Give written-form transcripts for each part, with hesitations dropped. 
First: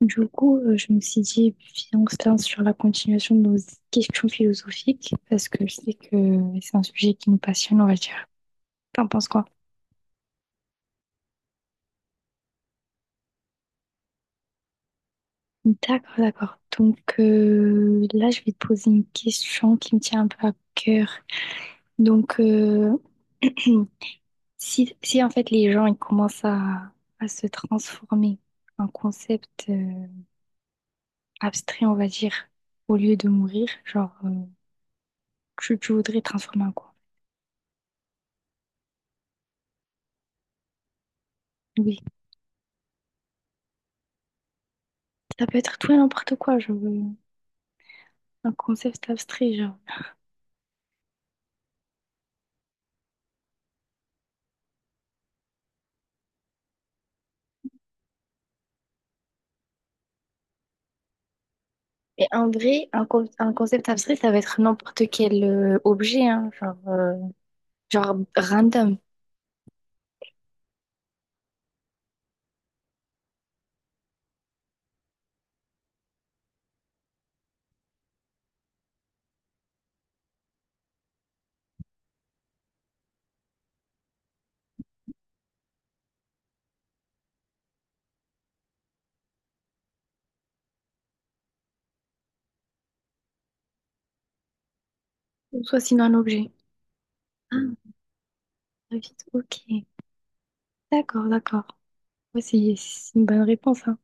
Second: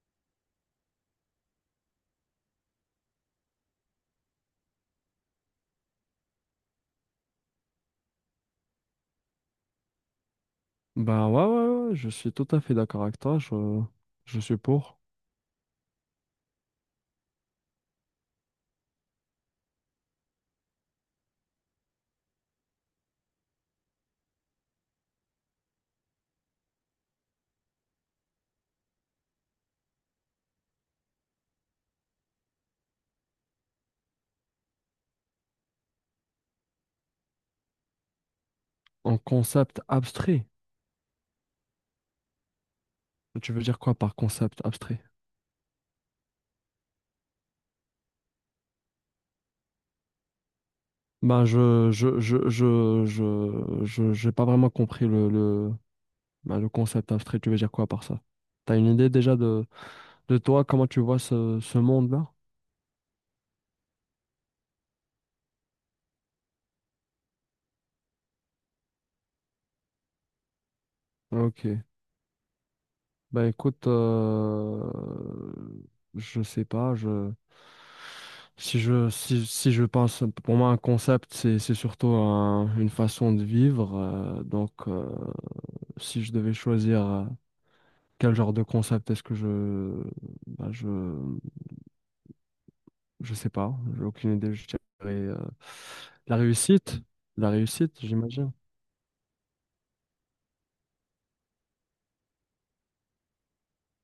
Je me suis dit, viens, on se lance sur la continuation de nos questions philosophiques, parce que je sais que c'est un sujet qui nous passionne, on va dire. T'en penses quoi? Ben ouais, ouais, ouais, je suis tout à fait d'accord avec toi. Je suis pour. D'accord, d'accord. Là, je vais te poser une question qui me tient un peu à cœur. Donc, euh, si en fait les gens ils commencent à se transformer en concept abstrait, on va dire, au lieu de mourir, genre, tu voudrais transformer en quoi? En concept abstrait. Oui, Tu veux dire quoi par concept abstrait? ça peut être tout et n'importe quoi, je veux. Un concept abstrait, genre. Ben, j'ai pas vraiment compris le, ben, le concept abstrait. Tu veux dire quoi par ça? T'as une idée déjà de toi comment tu vois ce Et monde-là? en vrai, un concept abstrait, ça va être n'importe quel objet, hein, genre, genre random. Ok. Bah écoute, je sais pas, je si je pense pour moi un concept c'est surtout une façon de vivre donc si je devais choisir quel genre de concept est-ce que je bah, je sais pas, j'ai aucune idée, je dirais, euh, Ou soit sinon un la objet. réussite, la Ah, réussite, j'imagine. très vite, ok. D'accord, d'accord. Ouais, c'est une bonne réponse, hein.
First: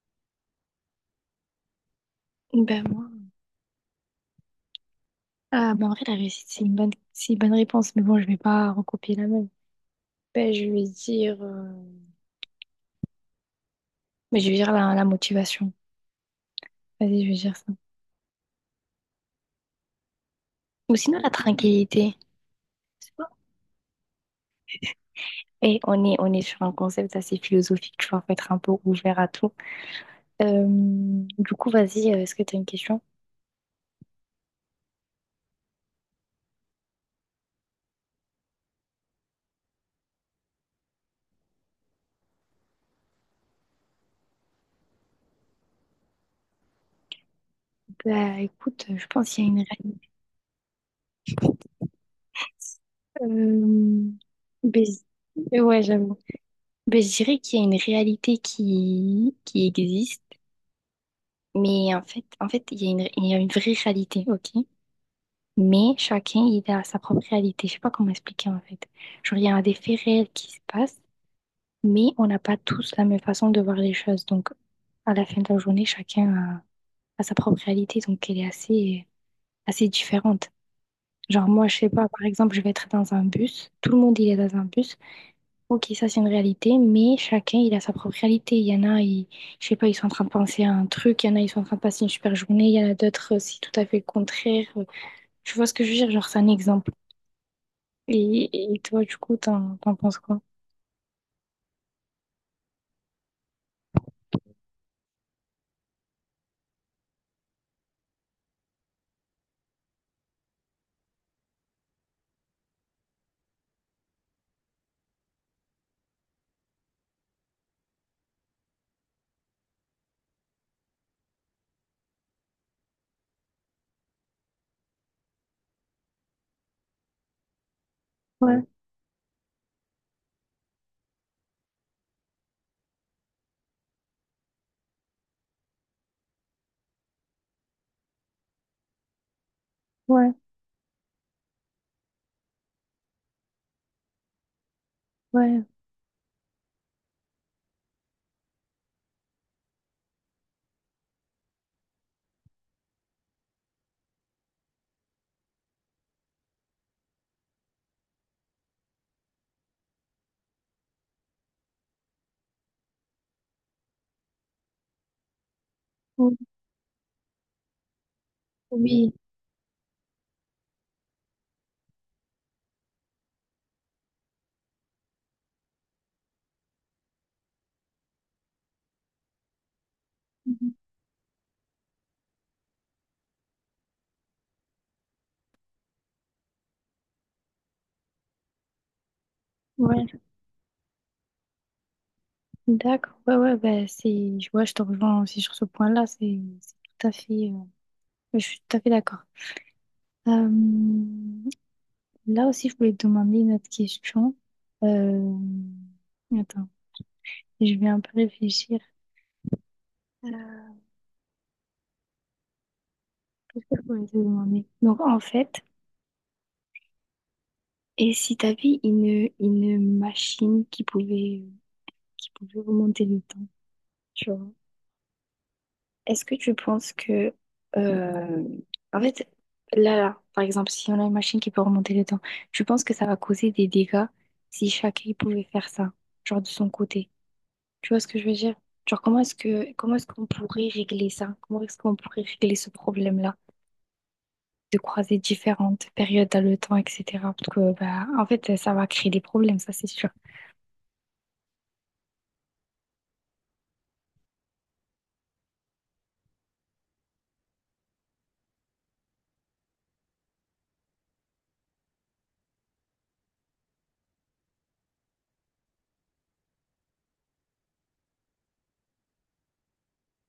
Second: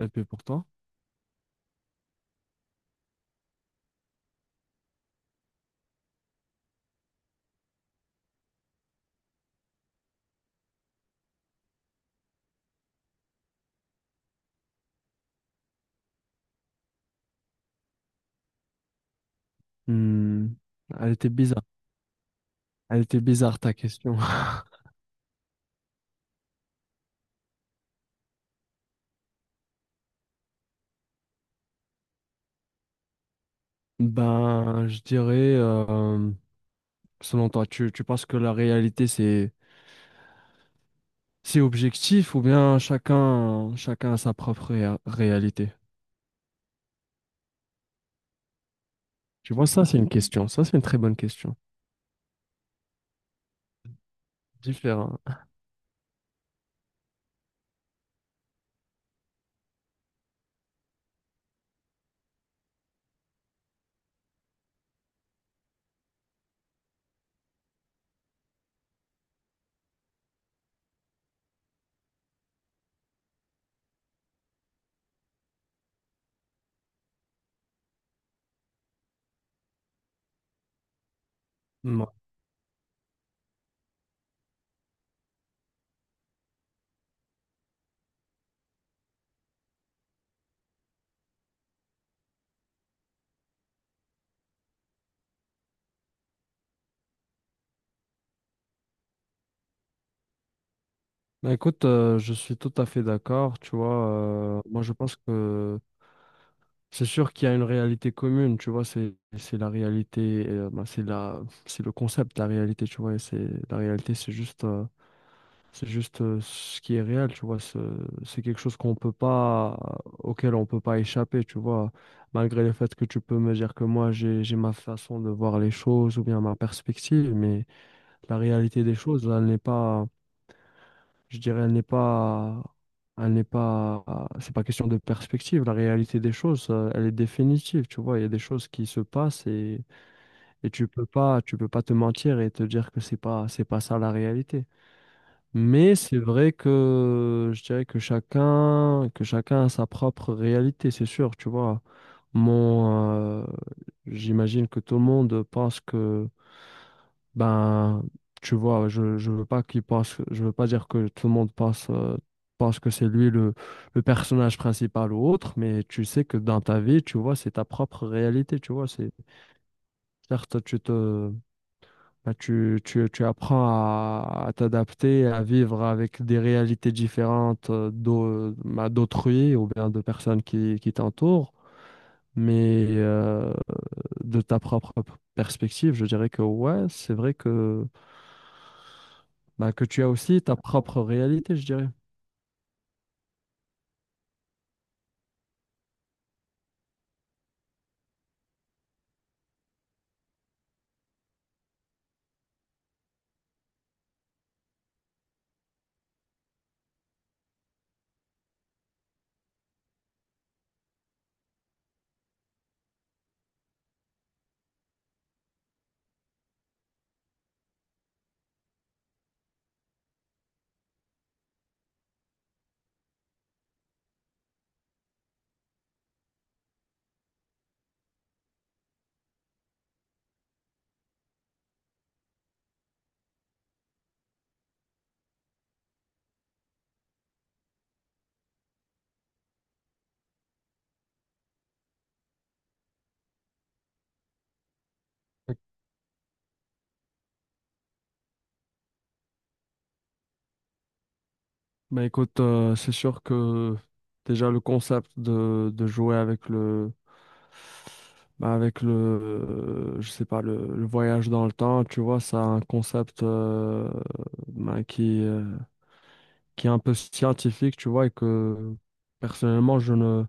Et puis pour toi? Ben moi. Ah, ben en vrai, la réussite, c'est une bonne réponse, mais bon, je vais pas recopier la même. Ben, je vais dire, mais je vais dire la motivation. Vas-y, je vais dire ça. Hmm, Ou elle sinon était la bizarre. tranquillité. Elle était bizarre ta question. On est sur un concept assez philosophique, tu vois, faut être un peu ouvert à tout. Du coup, vas-y, est-ce que tu as une question? Ben, je dirais, selon toi, tu penses que la réalité, c'est objectif ou bien chacun, chacun a sa propre réalité? Bah, écoute, je pense qu'il y a Tu vois, ça, c'est une une question. Ça, c'est une très bonne question. réalité. Différent. Ouais, j'avoue. Ben, je dirais qu'il y a une réalité qui existe, mais en fait, il y a il y a une vraie réalité, ok? Mais chacun, il a sa propre réalité. Je sais pas comment expliquer, en fait. Genre, il y a des faits réels qui se passent, mais on n'a pas tous la même façon de voir les choses. Donc, à la fin de la journée, a sa propre réalité, donc elle est assez différente. Genre, moi, je sais pas, Ouais. par exemple, je vais être dans un bus. Tout le monde, il est dans un bus. Ok, ça, c'est une réalité, mais chacun, il a sa propre réalité. Il y en a, ils, je sais pas, ils sont en train de penser à un truc. Il y en a, ils sont en train de passer une super journée. Il y en a d'autres, c'est tout à fait le contraire. Tu vois ce que je veux dire? Genre, c'est un exemple. Et, et toi, du coup, t'en penses quoi? Ben, écoute, je suis tout à fait d'accord. Tu vois, moi, je pense que c'est sûr qu'il y a une réalité commune, tu vois, c'est la réalité, ben, c'est la, c'est le concept, la réalité, tu vois, et c'est la réalité, c'est juste ce qui est réel, tu vois, c'est quelque chose qu'on peut pas, auquel on peut pas échapper, tu vois, malgré le fait que tu peux me dire que moi j'ai ma façon de voir les choses ou bien ma perspective, mais la Ouais, réalité des choses, elle n'est pas, je dirais, elle n'est pas, c'est pas question de perspective. La réalité des choses, elle est définitive, tu vois. Il y a des choses qui se passent ouais, et tu peux pas te mentir et te dire que c'est pas ça la réalité. ouais. Mais c'est vrai que je dirais que chacun a sa propre réalité, c'est sûr, tu vois. Mon, j'imagine que tout le monde pense que ben, tu vois, je veux pas qu'il pense, je veux pas dire que tout le monde pense, pense que c'est lui le personnage principal ou autre, mais tu sais Oui, que dans ta vie, tu vois, c'est ta propre réalité, tu vois, oui, c'est, certes, ben, tu apprends à t'adapter, à vivre avec des réalités différentes ben, d'autrui ou bien de personnes mhm. Qui t'entourent, mais de ta propre perspective, je dirais que ouais, c'est vrai que bah, que tu as Ouais, aussi ta propre réalité, je dirais. d'accord. Ouais, ouais, bah, c'est, je vois, je te rejoins aussi sur ce point-là. C'est tout à fait, je suis tout à fait d'accord. Euh, là aussi, je voulais te demander une autre question. Euh, Attends, je vais un peu réfléchir. Euh, Qu'est-ce que je voulais te demander? Donc, en fait, et si t'avais une machine qui pouvait remonter le temps, tu vois, est-ce que tu penses que... euh, en fait, là, par exemple, si on a une machine qui peut remonter le temps, tu penses que ça va causer des dégâts si chacun pouvait faire ça, genre de son côté? Tu vois ce que je veux dire? Genre, comment est-ce qu'on pourrait régler ça? Comment est-ce qu'on pourrait régler ce problème-là? De croiser différentes périodes dans le temps, etc. Parce que, bah, en fait, ça va créer des problèmes, ça, c'est sûr. Bah écoute, c'est sûr que déjà le concept de jouer avec le bah, avec le je sais pas le, le voyage dans le temps, tu vois, ça a un concept bah, qui est un peu scientifique, tu vois, et que personnellement je ne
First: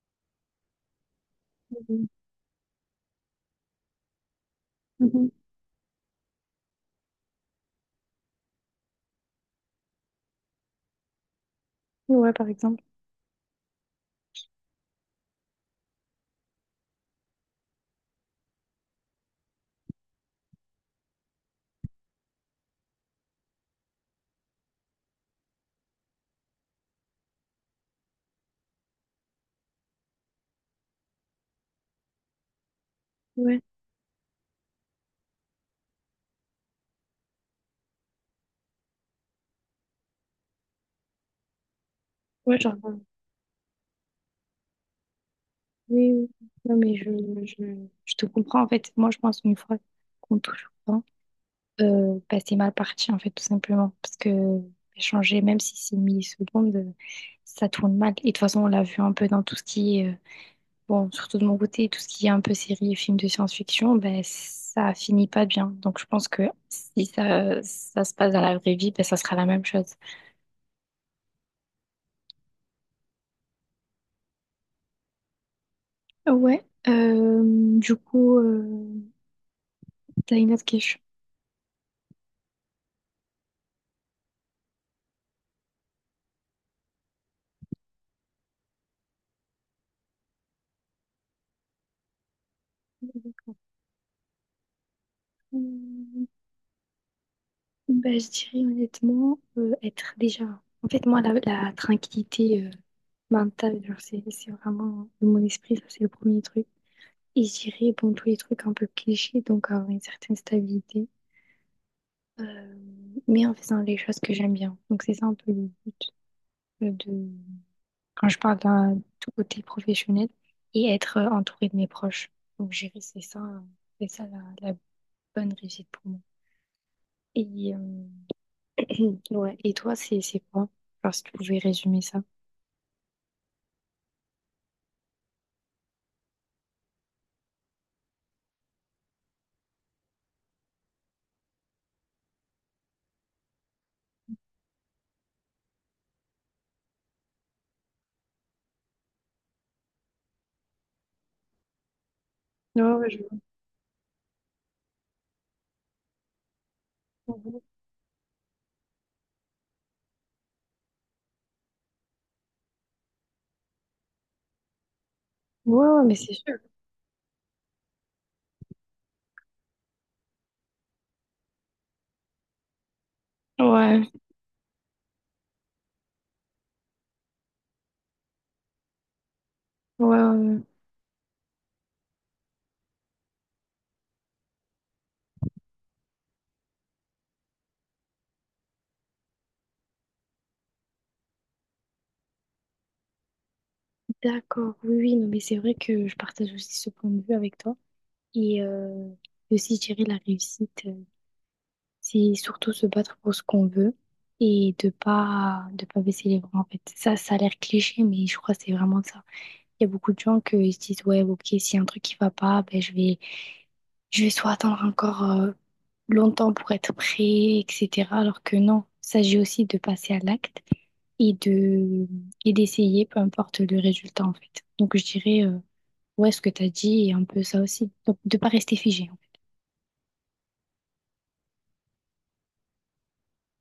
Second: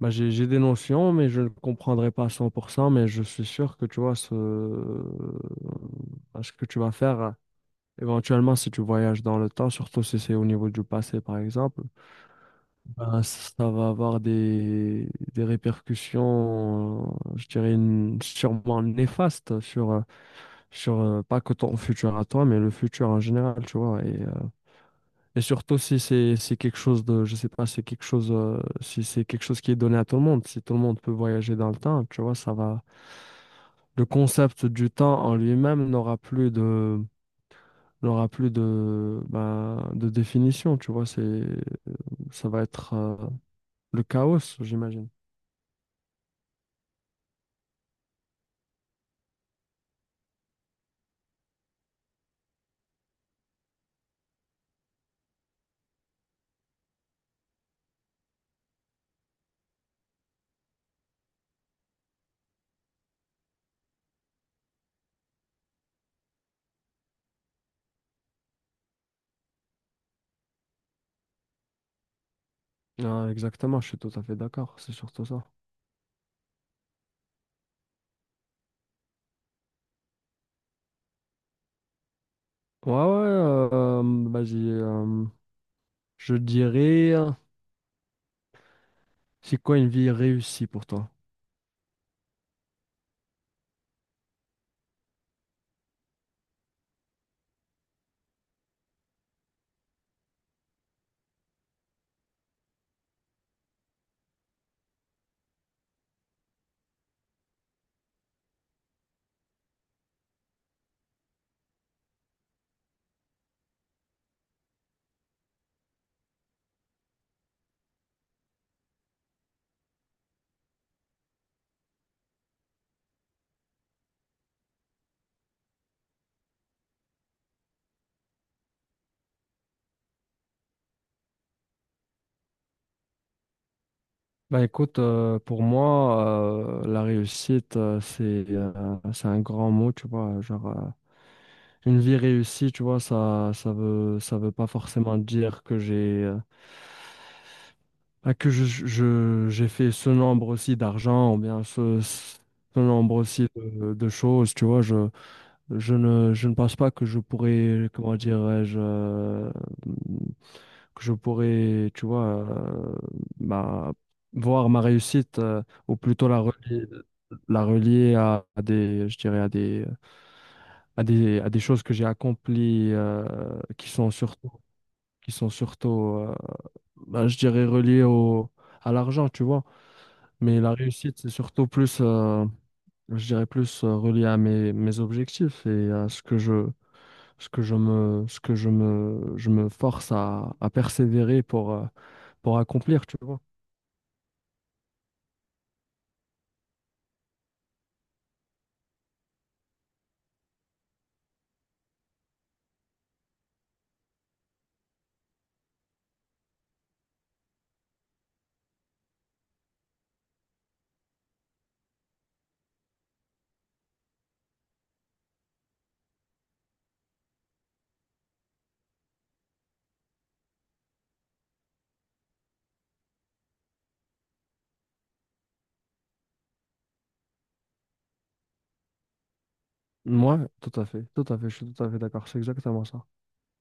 bah, j'ai des notions, mais je ne Mhm. comprendrai pas à 100%, mais je suis sûr que tu vois ce Mhm. bah, ce que tu vas faire. Éventuellement, si tu voyages dans le temps, surtout si c'est au niveau du passé, par exemple, Ouais, par exemple. ben, ça va avoir des répercussions, je dirais, sûrement néfastes sur, sur pas que ton futur à toi, mais le futur en général, tu vois. Et surtout si c'est quelque chose de, je sais pas, c'est quelque chose, si c'est quelque chose qui est donné à tout le monde, si tout le monde peut voyager dans le temps, tu vois, ça va. Ouais, Le concept du temps en lui-même n'aura plus de, il aura plus de, ben, de définition, tu vois, c'est, ça ouais, va genre, être comprends. Le chaos, j'imagine. Oui, oui. Non, mais je te comprends. En fait, moi, je pense qu'une fois qu'on touche au temps, bah, c'est mal parti, en fait, tout simplement. Parce que changer, même si c'est millisecondes, ça tourne mal. Et de toute façon, on l'a vu un peu dans tout ce qui est bon, surtout de mon côté, tout ce qui est un peu série et films de science-fiction, ben, ça finit pas bien. Donc, je pense que si ça se passe dans la vraie vie, ben, ça sera la même chose. Ah, exactement, je suis tout à fait d'accord, c'est surtout ça. Ouais, du coup, t'as une autre question. Ouais, ouais, vas-y, je dirais, c'est quoi une vie réussie pour toi? Ben, je dirais honnêtement, être déjà. En fait, moi, la tranquillité mentale, genre, c'est vraiment mon esprit, ça, c'est le premier truc. Et je dirais, bon, tous les trucs un peu clichés, donc avoir une certaine stabilité. Euh, mais en faisant les choses que j'aime bien. Donc c'est ça un peu le but de quand je parle d'un tout côté professionnel et être entourée de mes proches. Donc gérer, c'est ça la bonne réussite pour moi. Et ouais. Et toi, c'est quoi? Genre si tu pouvais résumer ça. Bah écoute, pour moi, la réussite, c'est un grand mot, tu vois. Genre, une vie réussie, tu vois, ça veut pas forcément dire que j'ai ah, que j'ai fait ce nombre aussi d'argent, ou bien ce, ce Ouais, ouais, nombre je aussi de choses, tu vois, je, je ne pense pas que je vois. pourrais, comment dirais-je, que je pourrais, tu vois, bah, voir ma réussite, Ouais, ou ouais, mais plutôt c'est sûr. La relier à des, je dirais, à des, à des, à des choses que j'ai accomplies, qui Ouais, sont surtout, qui sont surtout, euh, bah, je dirais, reliées au, à l'argent, tu vois. ouais, ouais, Mais ouais. la réussite, c'est surtout plus, je dirais plus relié à mes, mes objectifs et à ce que je, ce que je me force à persévérer pour accomplir, tu vois. D'accord, oui, oui, non, mais c'est vrai que je partage aussi ce point de vue avec toi. Et aussi gérer la réussite. Euh, c'est surtout se battre pour ce qu'on veut et de pas baisser les bras en fait. Ça a l'air cliché, mais je crois que c'est vraiment ça. Il y a beaucoup de gens qui se disent ouais, ok, s'il y a un truc qui va pas, ben je vais soit attendre encore longtemps pour être prêt, etc. Alors que non, il s'agit aussi de passer à l'acte et de et d'essayer, peu importe le résultat en fait. Donc je dirais ouais, ce que tu as dit est un peu ça aussi. Donc de pas rester figé. Moi, tout à fait, je suis tout à fait d'accord, c'est exactement ça.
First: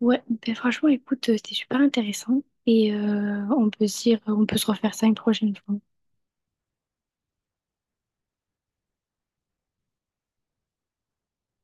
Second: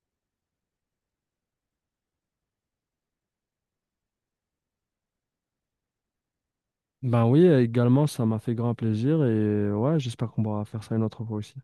Ouais, ben franchement, écoute, c'était super intéressant et on peut se dire, on peut se refaire ça une prochaine fois. Ben oui, également, ça m'a fait grand plaisir et ouais, j'espère qu'on pourra faire ça une autre fois aussi.